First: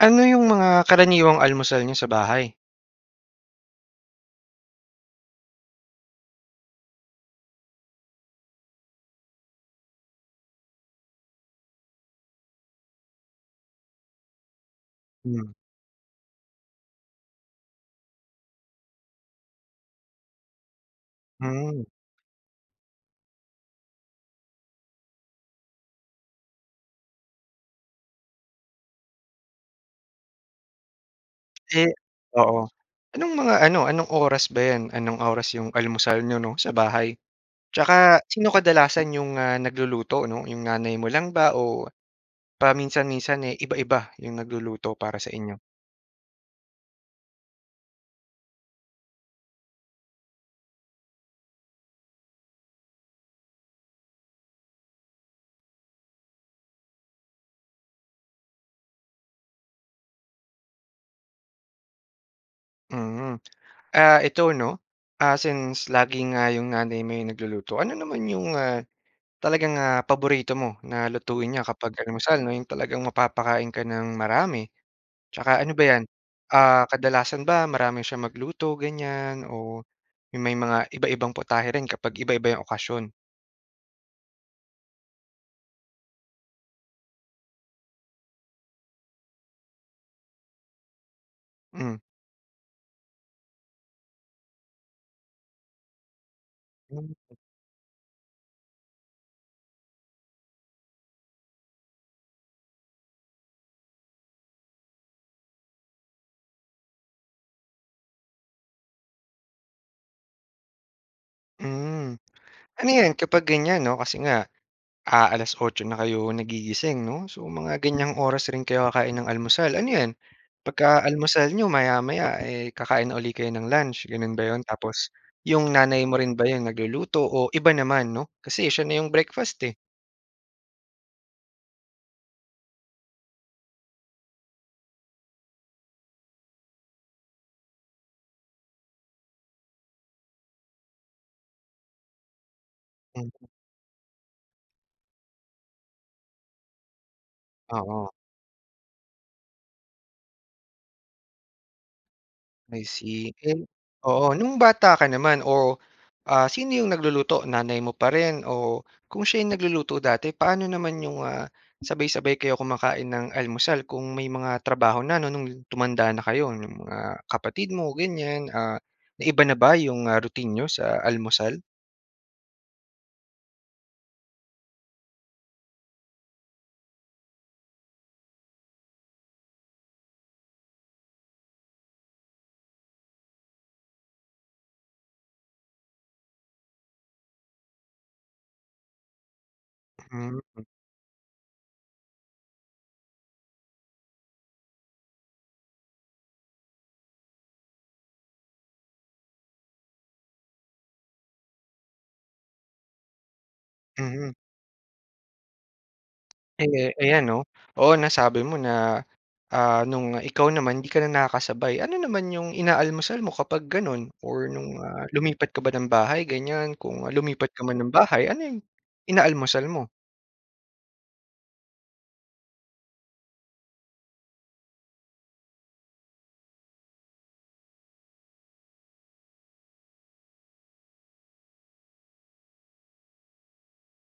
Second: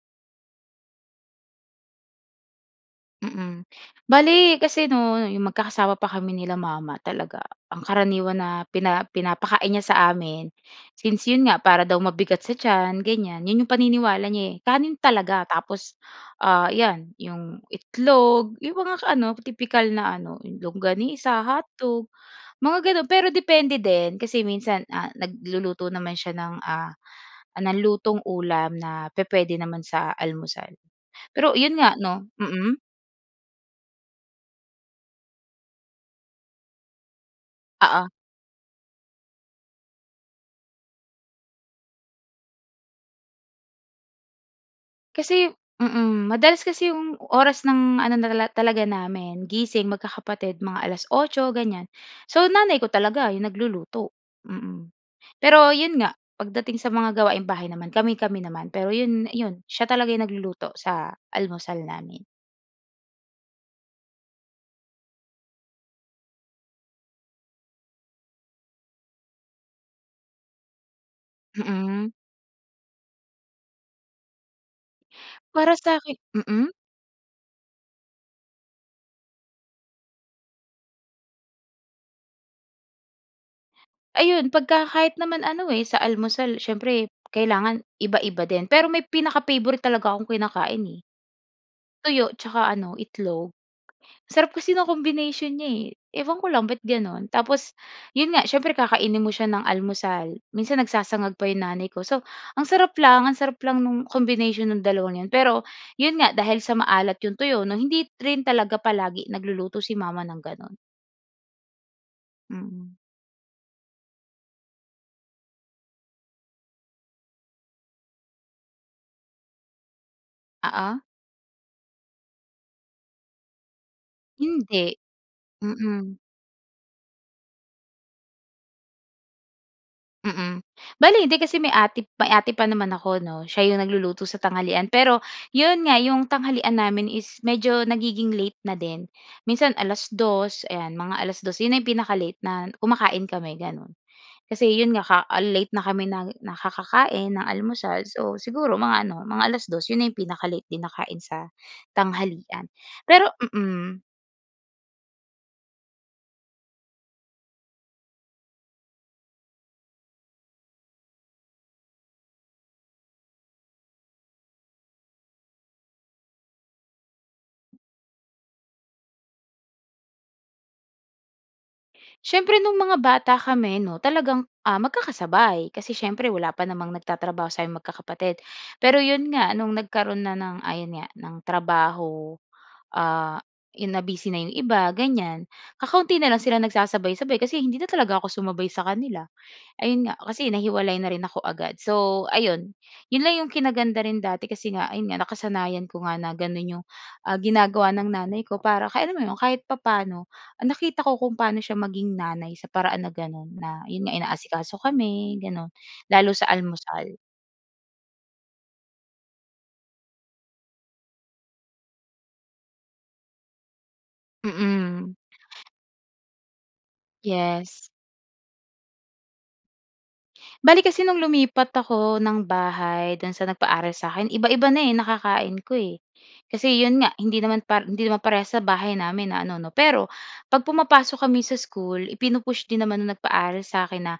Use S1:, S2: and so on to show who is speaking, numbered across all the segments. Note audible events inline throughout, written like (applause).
S1: Ano yung mga karaniwang almusal n'yo sa bahay?
S2: Mm. Bale kasi 'no 'yong magkakasama pa kami nila mama talaga, ang karaniwan na pina pinapakain niya sa amin, since 'yon nga para daw mabigat sa tiyan ganyan, 'yon 'yong paniniwala niya eh, kanin talaga
S1: Mm.
S2: tapos ah, iyan 'yong itlog, 'yong mga ka ano, tipikal na ano, yung longganisa,
S1: Hmm.
S2: hotdog, mga gano'n. Pero depende din kasi minsan ah nagluluto naman siya ng, ah, ng lutong ulam na pupuwede naman sa almusal. Pero 'yon
S1: Eh
S2: nga 'no,
S1: Oo.
S2: mm.
S1: Anong mga ano, anong oras ba 'yan? Anong oras 'yong almusal n'yo 'no sa bahay?
S2: Oo.
S1: Tsaka sino kadalasan 'yong, ah, nagluluto, 'no, 'yong nanay mo lang ba o paminsan-minsan eh, iba-iba 'yong nagluluto para sa
S2: Kasi
S1: inyo?
S2: mm, madalas kasi 'yong oras ng ano na nala talaga namin gising magkakapatid mga alas-otso ganyan. So nanay ko talaga 'yong nagluluto, mm. Pero 'yon nga, pagdating sa mga gawaing bahay naman kami-kami naman. Pero 'yon 'yon siya talaga nagluluto sa almusal namin.
S1: Mm. Ah, eto 'no ah, since lagi nga 'yong nanay mo 'yong nagluluto, ano naman 'yong, ah, talagang, ah, paborito mo na lutuin niya kapag
S2: Mm.
S1: almusal, 'no. 'Yong talagang mapapakain ka nang marami. Tsaka
S2: Para
S1: ano ba 'yan,
S2: sakin, mm.
S1: ah, kadalasan ba marami siyang magluto ganyan, o may mga iba-ibang putahe rin kapag iba-iba 'yong okasyon?
S2: Ayun pagka kahit naman ano eh sa almusal, siyempre kailangan iba-iba din. Pero may pinaka-favorite talaga akong kinakain eh.
S1: Hmm.
S2: Tuyo tsaka ano itlog. Ang sarap kasi 'nung combination niya eh. Ewan ko lang ba't gano'n, tapos 'yon nga siyempre kakainin mo siya ng almusal. Minsan nagsasangag pa 'yong nanay ko. So ang sarap lang ang sarap lang nung combination ng dalawa na 'yon pero, 'yon nga dahil sa maalat 'yong tuyo 'no, hindi rin talaga palagi nagluluto si mama ng gano'n.
S1: Hmm. Ano
S2: Mm.
S1: 'yan kapag ganyan 'no, kasi nga ah, alas-otso na kayo nagigising 'no, so mga ganyang oras rin kayo kakain ng almusal. Ano 'yan,
S2: Oo.
S1: pagka almusal n'yo maya-maya eh kakain na uli kayo ng lunch gano'n ba 'yon?
S2: Hindi,
S1: Tapos 'yong nanay
S2: mm.
S1: mo rin ba 'yong nagluluto o iba naman, 'no? Kasi siya na 'yong breakfast, eh.
S2: Mm, bale hindi kasi may ate may ate pa naman ako 'no. Siya 'yong nagluluto sa tanghalian. Pero 'yon nga 'yong tanghalian namin is medyo nagiging late na din. Minsan alas dos ayan, mga alas dos 'yon na 'yong pinaka-late na kumakain
S1: Mhm.
S2: kami gano'n. Kasi 'yon nga ka ah late na kami nang nakakakain ng almusal
S1: Oo.
S2: so siguro mga ano, mga alas dos 'yon ay pinaka-late din nakain sa tanghalian.
S1: I
S2: Pero
S1: see, eh
S2: mm.
S1: oo. Nung bata ka naman o, ah, sino 'yong nagluluto? Nanay mo pa rin o kung siya nagluluto dati, paano naman 'yong, ah, sabay-sabay kayo kumakain ng almusal kung may mga trabaho na 'no, no'ng tumanda na kayo ng mga kapatid mo ganyan. Ah, na iba na ba 'yong ah, routine n'yo sa almusal?
S2: Siyempre nung mga bata kami no, talagang ah magkakasabay kasi siyempre wala pa namang nagtatrabaho sa'ming magkakapatid. Pero 'yon nga no'ng nagkaroon na ng ayon nga ng trabaho, ah 'yon na-busy na 'yong iba ganyan, kakaunti na lang sila nagsasabay-sabay kasi hindi na talaga ako sumabay sa kanila. Ayun nga kasi
S1: Mhm.
S2: nahiwalay na rin ako agad so ayun. 'Yon lang 'yong kinaganda rin dati kasi nga ayun nga nakasanayan ko nga na gano'n 'yong ah, ginagawa ng nanay ko para kaya naman ano, kahit papaano ah nakita ko kung paano siya maging nanay sa paraan na gano'n na 'yon nga,
S1: Mhm.
S2: inaasikaso kami gano'n, lalo sa
S1: Eh,
S2: almusal.
S1: ayan 'no. Oo nasabi mo na ah, no'ng ikaw naman 'di ka na nakakasabay. Ano naman 'yong inaalmusal mo kapag gano'n or no'ng, ah,
S2: Mm.
S1: lumipat ka ba ng bahay ganyan? Kung lumipat ka man
S2: Yes.
S1: ng bahay ano 'yong inaalmusal mo?
S2: Bale, kasi no'ng lumipat ako ng bahay do'n sa nagpaaral sa'kin, iba-iba na eh nakakain ko eh. Kasi 'yon nga hindi naman par hindi naman parehas sa bahay namin na ano 'no. Pero 'pag pumapasok kami sa school ipinu-push din naman ng nagpaaral sa'kin na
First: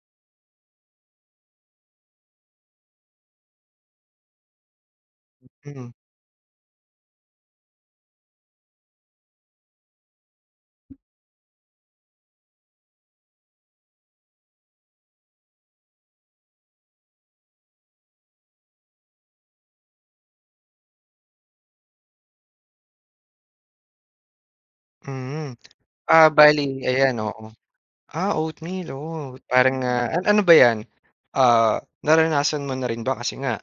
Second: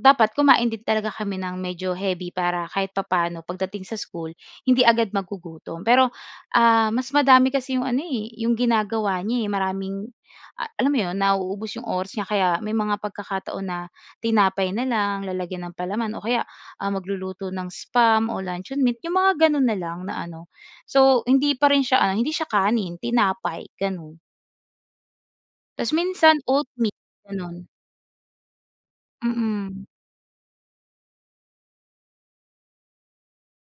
S2: dapat kumain din talaga kami ng medyo heavy, para kahit papaano pagdating sa school hindi agad magugutom.
S1: Mhm.
S2: Pero, ah, mas madami kasi 'yong ano eh 'yong ginagawa niya eh maraming, ah, alam mo 'yon, nauubos 'yong oras niya kaya may mga pagkakataon na tinapay na lang, lalagyan ng palaman o kaya, ah, magluluto ng spam o luncheon meat. 'Yong mga gano'n na lang na ano. So hindi pa rin siya, ah, hindi siya kanin, tinapay gano'n.
S1: Mhm.
S2: Tas
S1: Ah
S2: minsan
S1: bali
S2: oatmeal,
S1: ayan, oo.
S2: gano'n.
S1: Ah oatmeal. Oo parang
S2: Mm.
S1: ah, a ano ba 'yan, ah, naranasan mo na rin ba, kasi nga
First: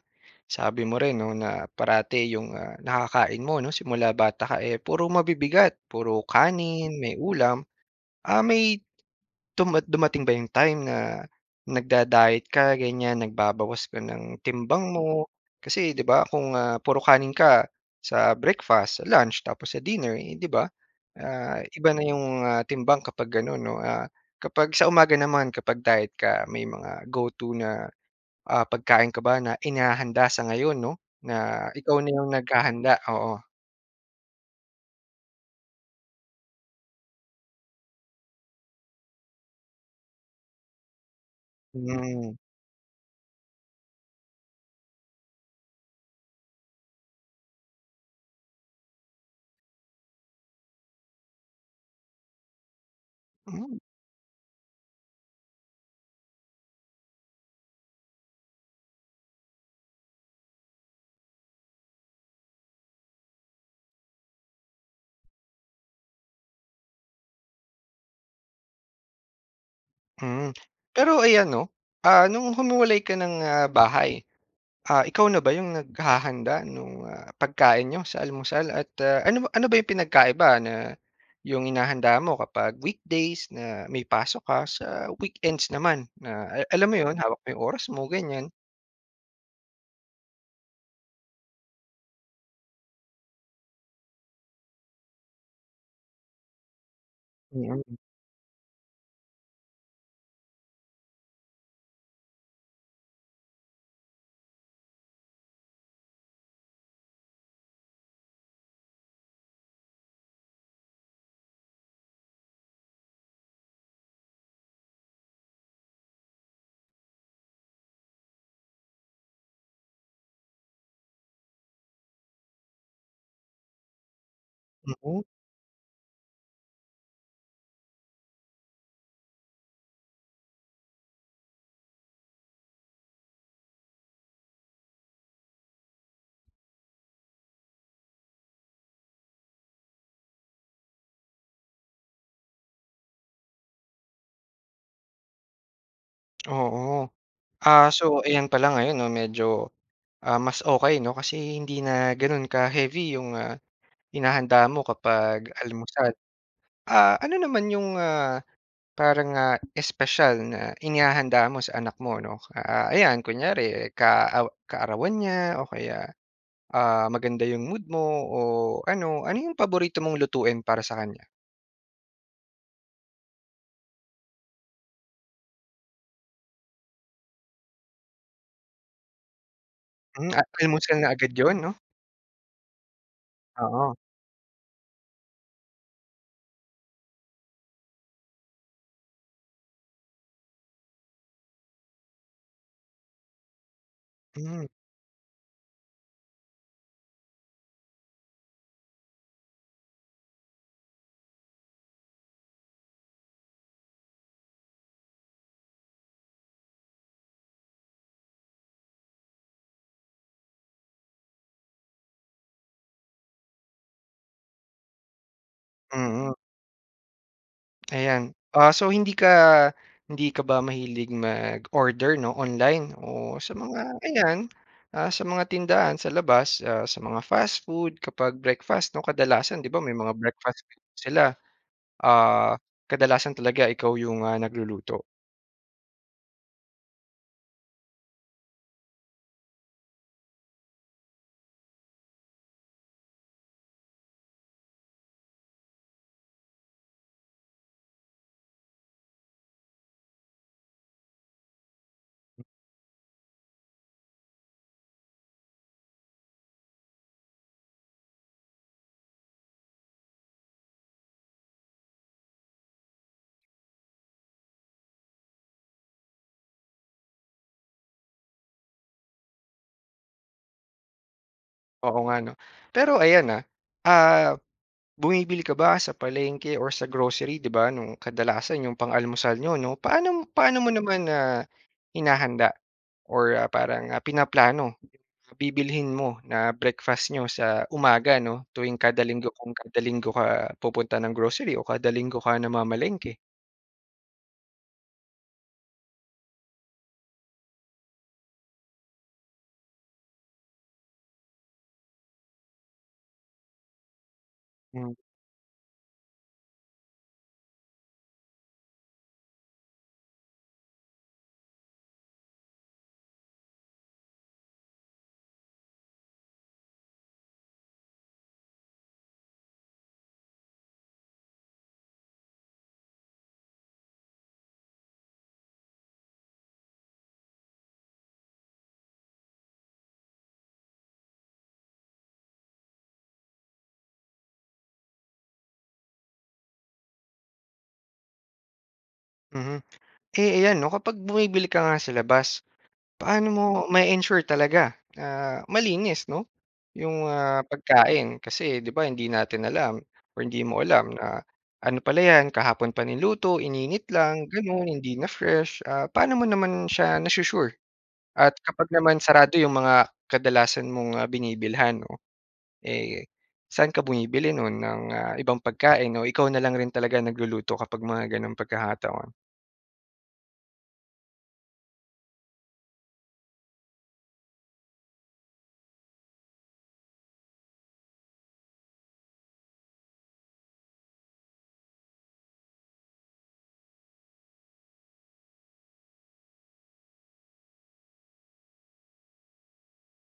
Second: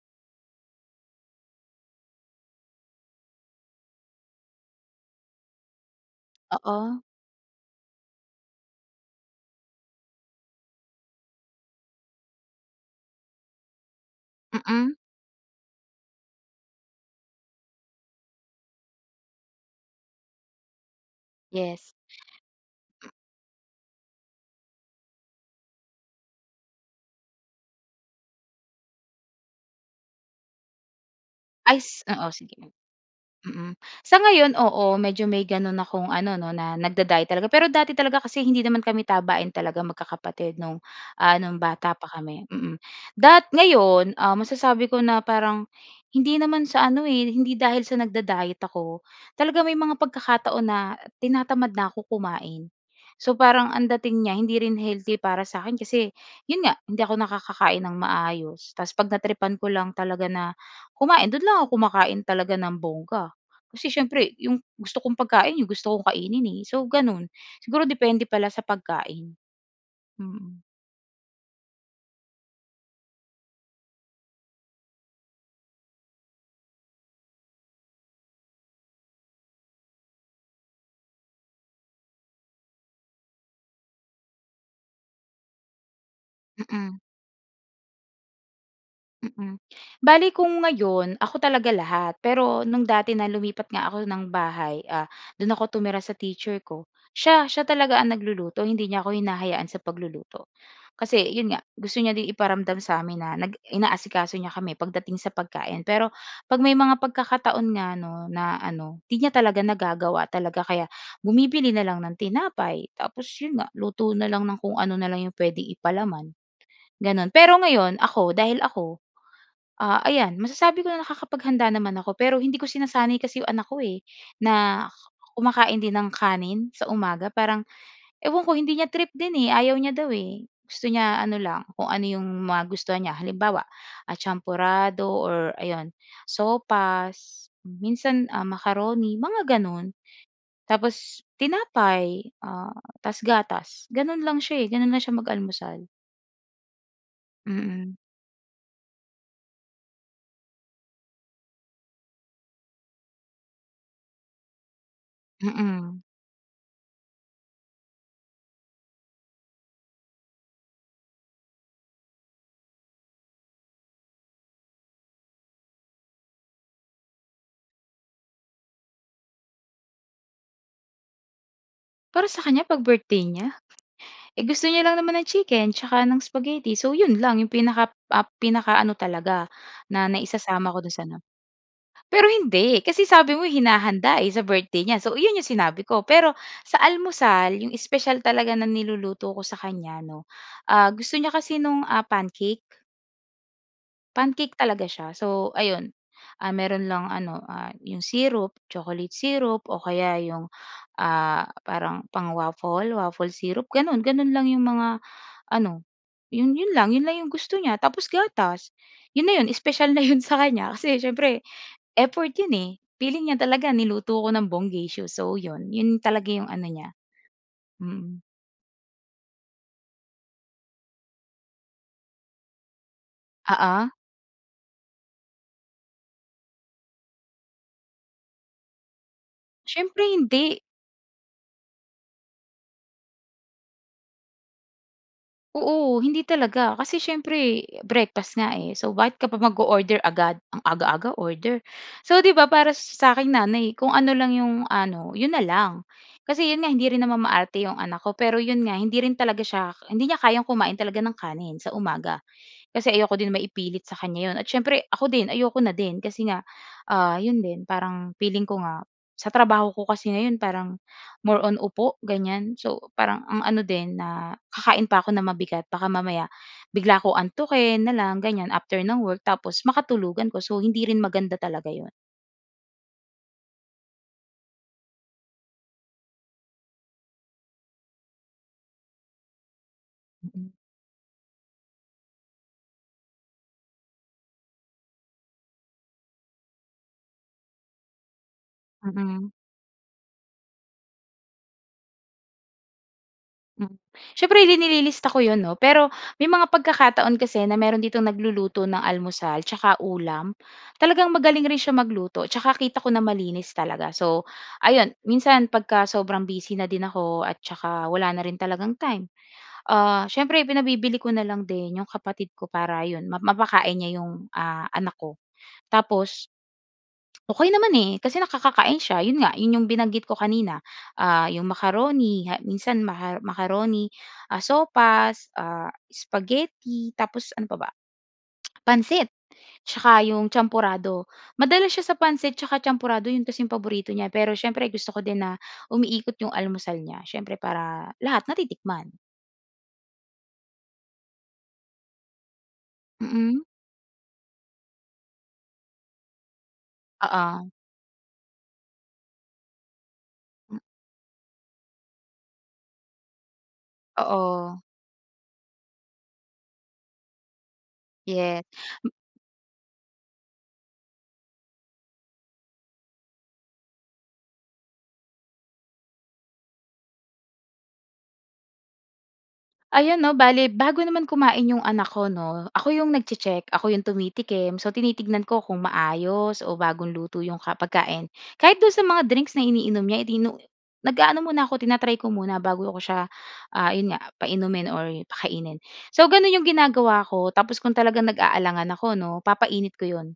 S1: sabi mo rin 'no na parati 'yong ah, nakakain mo 'no simula bata ka eh puro mabibigat, puro kanin,
S2: Oo.
S1: may ulam ah, may dumat dumating ba 'yong time na nag-da-diet ka ganyan nagbabawas ka ng timbang
S2: Mm.
S1: mo? Kasi 'di ba kung ah, puro kanin ka sa breakfast, sa lunch, tapos sa dinner eh 'di ba, ah iba
S2: Yes.
S1: na yung, ah, timbang kapag ganun 'no? Ah, kapag sa umaga naman kapag diet ka may mga go-to na ah pagkain ka ba na inahanda sa ngayon 'no, na
S2: Ay
S1: ikaw
S2: s
S1: na yung
S2: oo, sige.
S1: naghahanda? Oo.
S2: Mm. Sa ngayon oo, medyo may gano'n akong ano 'no na nagda-diet talaga. Pero dati talaga kasi hindi naman kami tabain talaga magkakapatid 'no, ah no'ng ano bata pa
S1: Hmm.
S2: kami, mm. Dat ngayon um, masasabi ko na parang hindi naman sa ano eh, hindi dahil sa nagda-diet ako. Talaga may mga pagkakataon na tinatamad na 'ko kumain. So parang
S1: Hmm.
S2: ang dating niya hindi rin healthy para sa'kin kasi 'yon nga hindi ako nakakakain nang maayos. Tas 'pag na-tripan ko lang talaga na kumain do'n lang ako kumakain talaga nang bongga. Kasi siyempre 'yong gusto kong pagkain 'yong gusto kong kainin eh, so gano'n. Siguro depende pala sa pagkain.
S1: Mm.
S2: Mm.
S1: Pero ayan 'no, ah no'ng humiwalay ka ng, ah, bahay, ah, ikaw na ba 'yong naghahanda nung, ah, pagkain n'yo sa almusal? At ah, ano ba ano ba 'yong pinagkaiba na 'yong hinahanda mo kapag weekdays na may pasok ka sa weekends naman na ala alam mo
S2: Mm.
S1: 'yon, hawak mo 'yong oras mo, ganyan?
S2: Mm. Bale kung ngayon ako talaga lahat. Pero no'ng dati na lumipat nga ako ng bahay, ah, do'n ako tumira sa teacher ko, siya, siya
S1: Mm.
S2: talaga ang nagluluto hindi niya ako hinahayaan sa pagluluto. Kasi 'yon nga, gusto niya din iparamdam sa amin na nag inaasikaso niya kami pagdating sa pagkain. Pero 'pag may mga pagkakataon nga na 'no na ano, 'di niya talaga nagagawa talaga kaya bumibili na lang ng tinapay, tapos 'yon nga luto na lang ng kung ano na lang 'yong puwedeng ipalaman. Gano'n. Pero ngayon ako dahil ako, ah, ayan masasabi ko na nakakapaghanda naman ako pero hindi ko sinasanay kasi 'yong anak ko eh, na
S1: Mhm.
S2: kumakain din ng kanin sa umaga. Parang ewan ko hindi niya trip din eh, ayaw niya daw eh. Gusto niya ano lang kung ano 'yong magustuhan niya halimbawa, ah, champorado or ayun sopas, minsan, ah, macaroni mga gano'n. Tapos tinapay ah, tas gatas. Gano'n lang siya eh, gano'n lang siya mag-almusal.
S1: Oo. Ah
S2: Mm.
S1: so ayan pala ngayon 'no medyo ah, mas okey 'no. Kasi hindi na ganun ka heavy 'yong ah, hinahanda mo kapag
S2: Mm.
S1: almusal. Ah, ano naman 'yong ah, parang ah, espesyal na inihahanda mo sa anak mo, 'no? Ah ayan kunyari eh ka aw kaarawan niya o kaya ah, maganda yung mood mo o ano, ano 'yong paborito mong lutuin para sa kanya?
S2: Para sa kanya 'pag birthday niya, eh, gusto niya lang naman ng chicken tsaka ng spaghetti. So yun lang yung pinaka ap pinakaano talaga na
S1: Hmm, ah
S2: naisasama ko dun
S1: almusal
S2: sa
S1: na
S2: ano.
S1: agad 'yon 'no?
S2: Pero hindi kasi sabi mo
S1: Oo.
S2: hinahanda eh sa birthday niya so yun yung sinabi ko. Pero sa almusal yung espesyal talaga na niluluto ko sa kanya 'no, ah gusto niya kasi nung ah, pancake. Pancake
S1: Hmm.
S2: talaga siya. So ayun ah, meron lang ano ah, 'yong syrup, chocolate syrup o kaya 'yong ah, parang pang-waffle, waffle syrup. Gano'n gano'n lang 'yong mga ano 'yon 'yon lang 'yon lang 'yong gusto niya tapos gatas 'yon na 'yon spesyal na 'yon sa kanya kasi siyempre, effort 'yon eh. Feeling niya talaga niluto ko ng bonggacious, so 'yon 'yon talaga
S1: Mm.
S2: 'yong ano niya. Mm.
S1: Ayan. Ah so hindi ka hindi ka ba mahilig mag-order 'no online o sa
S2: Oo.
S1: mga ayan, ah, sa mga tindahan sa labas ah, sa mga fast food kapag breakfast, 'no kadalasan 'di ba may
S2: Siyempre
S1: mga
S2: hindi.
S1: breakfast sila. Ah, kadalasan talaga ikaw 'yong, ah, nagluluto?
S2: Oo hindi talaga. Kasi siyempre breakfast nga eh, so bakit ka pa mag-o-order agad. Ang aga-aga order? So 'di ba para sa aking nanay kung ano lang 'yong ano, 'yon na lang. Kasi 'yon nga hindi rin naman maarte 'yong anak ko, pero 'yon nga hindi rin talaga siya hindi niya kayang kumain talaga ng kanin sa umaga. Kasi ayoko din maipilit sa kanya 'yon. At siyempre ako din ayoko na din kasi nga, ah, 'yon din, parang feeling ko nga sa trabaho ko kasi ngayon parang more on upo ganyan. So parang ang ano din na kakain pa ako na mabigat, baka mamaya bigla ko antukin na lang ganyan after ng work. Tapos makatulugan ko, so, hindi rin maganda talaga 'yon.
S1: Oo nga 'no. Pero ayan ah, ah bumibili ka ba sa palengke or sa grocery, 'di ba no'ng kadalasan 'yong pang-almusal n'yo 'no? Paano
S2: Mm.
S1: paano mo naman na hinahanda or ah, parang ah pinaplano? Bibilhin mo na breakfast n'yo sa umaga 'no tuwing kada linggo,
S2: Mm.
S1: kung kada linggo ka pupunta ng grocery o kada linggo ka namamalengke?
S2: Mm. Siyempre nililista ko 'yon 'no. Pero may mga pagkakataon kasi na meron ditong nagluluto ng almusal tsaka ulam. Talagang magaling rin siya magluto tsaka kita ko na malinis talaga. So ayun,
S1: Hmm.
S2: minsan pagka sobrang busy na din ako at saka wala na rin talagang time, ah, siyempre pinabibili ko na lang din 'yong kapatid ko para 'yon ma mapakain niya 'yong, ah, anak ko. Tapos okey naman eh kasi nakakakain siya, yun nga yun yung binanggit ko kanina. Ah yung macaroni ha minsan maha macaroni, ah sopas, ah, spaghetti, tapos ano pa ba? (clicks tongue) Pansit. Tsaka yung champorado. Madalas siya sa pancit tsaka champorado yun kasi 'yong paborito niya pero siyempre gusto ko din na umiikot yung almusal niya. Siyempre para lahat natitikman.
S1: Mhm. Eh, iyan 'no kapag bumibili ka nga sa labas, paano mo
S2: Mm.
S1: ma-e-ensure talaga na malinis 'no 'yong ah
S2: Oo.
S1: pagkain? Kasi 'di ba hindi natin alam or hindi mo
S2: Mm
S1: alam na ano pala 'yan, kahapon pa niluto, ininit lang
S2: Oo.
S1: gano'n, hindi na fresh? Ah, paano mo naman siya na-su-sure? At
S2: Yeah.
S1: kapag
S2: M
S1: naman sarado 'yong mga kadalasan mong ah, binibilhan 'no, eh saan ka bumibili nun ng ah, ibang pagkain, o ikaw na lang rin talaga nagluluto kapag mga ganong pagkakataon?
S2: Ayan 'no bale bago naman kumain 'yong anak ko 'no, ako 'yong nagche-check, ako 'yong tumitikim. So tinitignan ko kung maayos o bagong luto 'yong ka pagkain. Kahit do'n sa mga drinks na iniinom niya eh di no nag-aano muna ako tina-try ko muna bago ako siya ah, ayun nga painumin or pakainin. So gano'n 'yong ginagawa ko tapos kung talagang nag-aalangan ako 'no, papainit ko 'yon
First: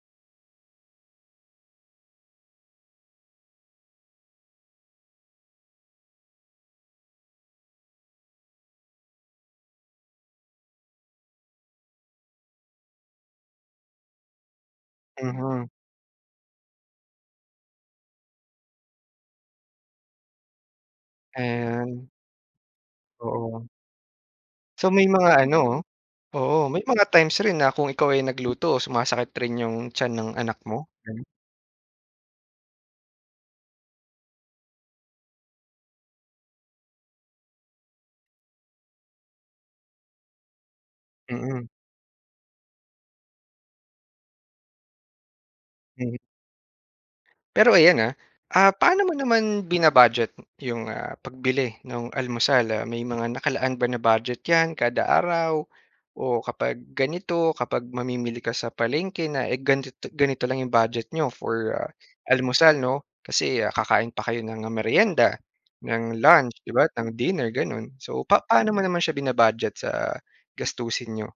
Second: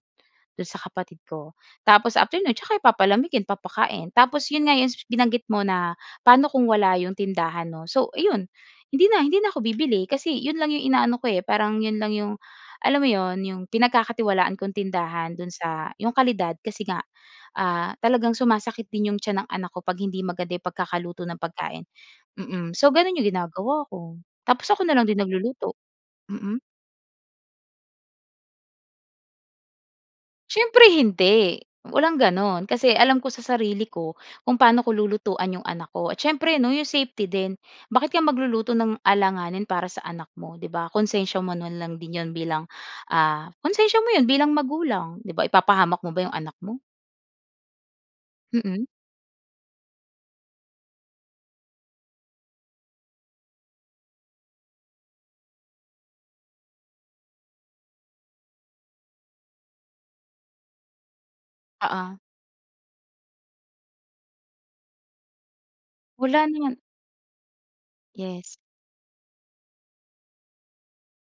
S2: do'n sa kapatid ko. Tapos after no'n tsaka i palamigin, ipapakain. Tapos 'yon nga 'yong binanggit mo na paano kung wala 'yong tindahan 'no. So ayun hindi na, hindi na ako bibili kasi 'yon lang 'yong inaano ko eh, parang 'yon lang 'yong alam mo 'yon, 'yong pinagkakatiwalaan kong tindahan do'n
S1: Mhm.
S2: sa 'yong kalidad kasi nga ah, talagang sumasakit din 'yong tiyan ng anak ko 'pag hindi maganda yung pagkakaluto ng pagkain.
S1: Ayan.
S2: Mm, so gano'n 'yong
S1: Oo.
S2: ginagawa ko. Tapos ako
S1: So
S2: na
S1: may
S2: lang din
S1: mga ano
S2: nagluluto. Mm.
S1: oh, oo may mga times rin na kung ikaw ay nagluto sumasakit rin 'yong tiyan ng anak
S2: Siyempre
S1: mo ganun?
S2: hindi. Walang gano'n, kasi alam ko sa sarili ko kung paano ko lulutuan 'yong anak ko, at siyempre 'no 'yong safety din. Bakit ka magluluto ng alanganin para sa anak mo 'di ba, konsensiya mo
S1: Mm.
S2: na lang din 'yon bilang ah, konsensiya mo 'yon bilang magulang, 'di ba? Ipapahamak mo
S1: Mhm.
S2: ba 'yong anak mo?
S1: Pero ayan ah. Ah
S2: Mm.
S1: paano mo naman bina-budget 'yong ah, pagbili nung almusal? Ah, may mga nakalaan ba na budget 'yan kada araw? O kapag ganito, kapag mamimili ka sa palengke na eh ganto to ganito lang 'yong budget niyo for
S2: Oo.
S1: almusal 'no? Kasi ah, kakain pa kayo ng ah, merienda, ng
S2: Wala
S1: lunch 'di
S2: naman.
S1: ba, ng dinner gano'n. So
S2: Yes.
S1: papaano mo naman siya bina-budget sa gastusin n'yo?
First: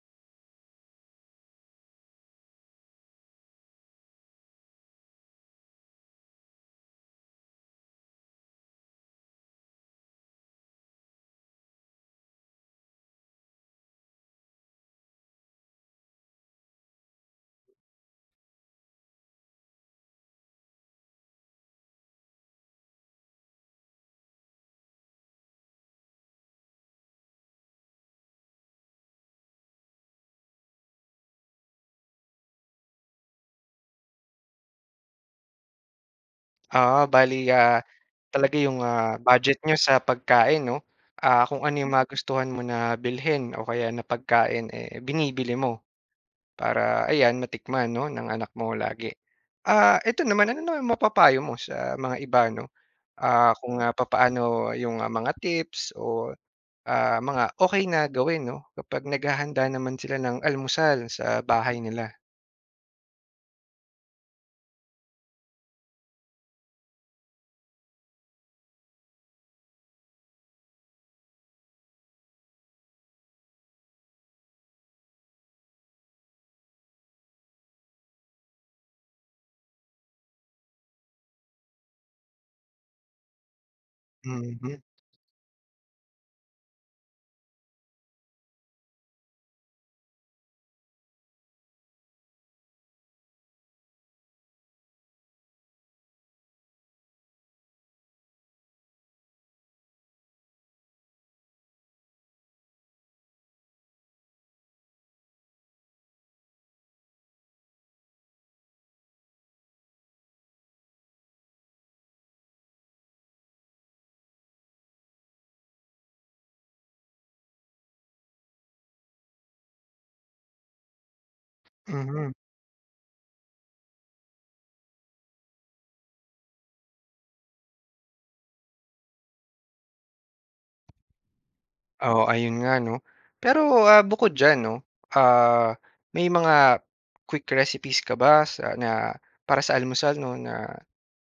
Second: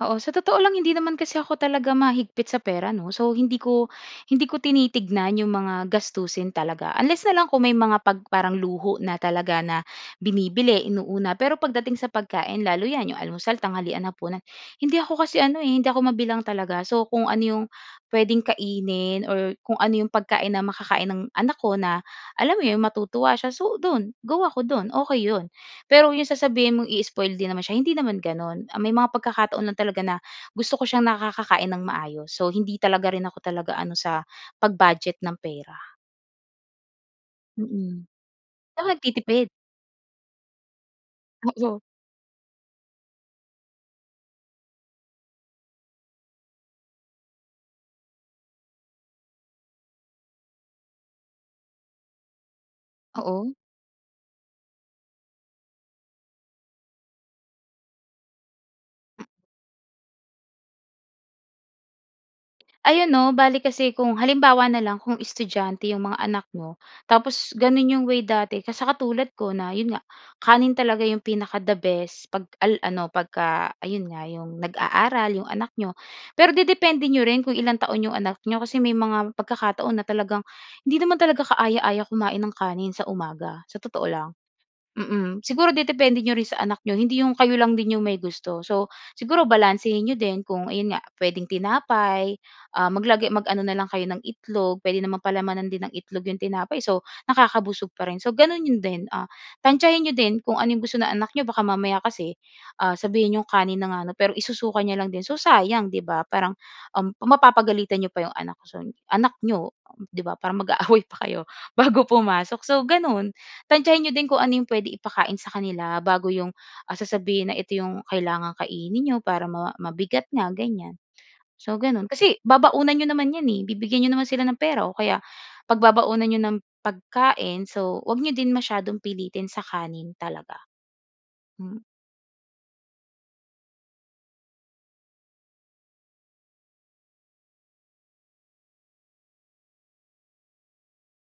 S2: Oo, sa totoo lang hindi naman kasi ako talaga mahigpit sa pera 'no. So hindi ko hindi ko tinitignan 'yong mga gastusin talaga unless na lang kung may mga 'pag parang luho na talaga na binibili, inuuna. Pero pagdating sa pagkain lalo yan 'yong almusal, tanghalian, hapunan, hindi ako kasi ano eh, hindi ako mabilang talaga. So kung ano 'yong pwedeng kainin or kung ano yung pagkain na makakain ng anak ko na alam mo yun, matutuwa siya, so dun. Go ako dun. Okey yun. Pero yung sasabihin mong ii-spoil din naman siya hindi naman ganun. Ah may mga pagkakataon lang talaga na gusto ko siyang nakakakain ng maayos. So hindi talaga rin ako talaga ano sa pag-budget ng pera.
S1: Ah, bale ah,
S2: Mm,
S1: talaga 'yong
S2: so
S1: ah
S2: magtitipid?
S1: budget n'yo sa pagkain 'no, ah
S2: Ah
S1: kung ano
S2: so
S1: 'yong magustuhan mo na bilhin o kaya na pagkain eh binibili mo. Para ayan matikman no ng anak mo lagi. Ah eto naman ano naman mapapayo mo sa mga iba 'no,
S2: Oo.
S1: ah, kung papaano 'yong ah, mga tips o ah mga okey na gawin 'no kapag naghahanda naman sila ng almusal sa bahay nila?
S2: Ayan, no. Bale kasi kung halimbawa na lang kung estudyante 'yong mga anak mo, tapos gano'n 'yong way dati ka sa katulad ko na 'yon nga kanin talaga 'yong pinaka-da-best, pag al ano pagka ayun nga 'yong nag-aaral 'yong anak n'yo. Pero dedepende n'yo rin kung ilang taon 'yong anak n'yo kasi may mga pagkakataon na talagang hindi naman talaga kaaya-aya kumain ng kanin sa umaga, sa totoo lang.
S1: Mhm.
S2: Mm. Siguro dedepende n'yo rin sa anak n'yo hindi 'yong kayo lang din 'yong may gusto. So siguro balansehin n'yo din kung ayon nga, puwedeng tinapay, ah, maglagay mag-ano na lang kayo ng itlog. Puwede naman palamanan din ng itlog 'yong tinapay, so nakakabusog pa rin, so gano'n 'yon din. Ah tantsahin n'yo din kung ano 'yong gusto ng anak n'yo, baka mamaya kasi, ah, sabihin n'yong kanin na nga ano, pero isusuka niya lang din. So sayang 'di ba? Parang um, mapapagalitan n'yo pa 'yong anak siyo, anak n'yo um, 'di ba? Parang mag-aaway pa kayo bago pumasok. So gano'n tantsahin n'yo din kung ano 'yong puwede ipakain sa kanila bago 'yong, ah, sasabihin na ito 'yong kailangang kainin n'yo para ma mabigat nga ganyan. So, gano'n
S1: Mhm.
S2: kasi babaunan n'yo naman 'yan eh, bibigyan n'yo naman sila ng pera o kaya pagbabaunan n'yo ng pagkain. So 'wag n'yo din masyadong pilitin sa kanin talaga, Mm.
S1: Oo ayun nga 'no. Pero ah bukod diyan 'no, ah may mga quick recipes ka ba sa na para sa almusal 'no, na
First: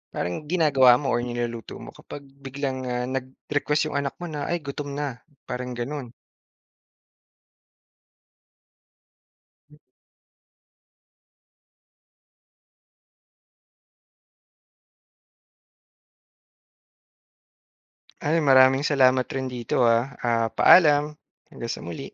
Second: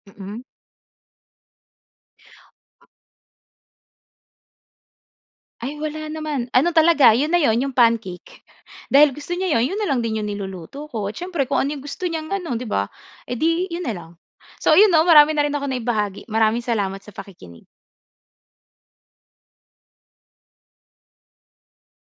S2: Mm.
S1: parang ginagawa mo or niluluto mo kapag biglang ah nag-request 'yong anak mo na, ay gutom na parang
S2: Ay
S1: gano'n?
S2: wala naman. Ano talaga 'yon na 'yon 'yong pancake. Dahil gusto niya 'yon, 'yon na lang din 'yong niluluto ko, siyempre kung ano 'yong gusto niyang ano 'di ba, eh di 'yon na lang. So 'yon 'no, marami na rin akong naibahagi. Maraming salamat sa pakikinig.
S1: Ay maraming salamat rin dito, ah. Ah paalam. Hanggang sa muli.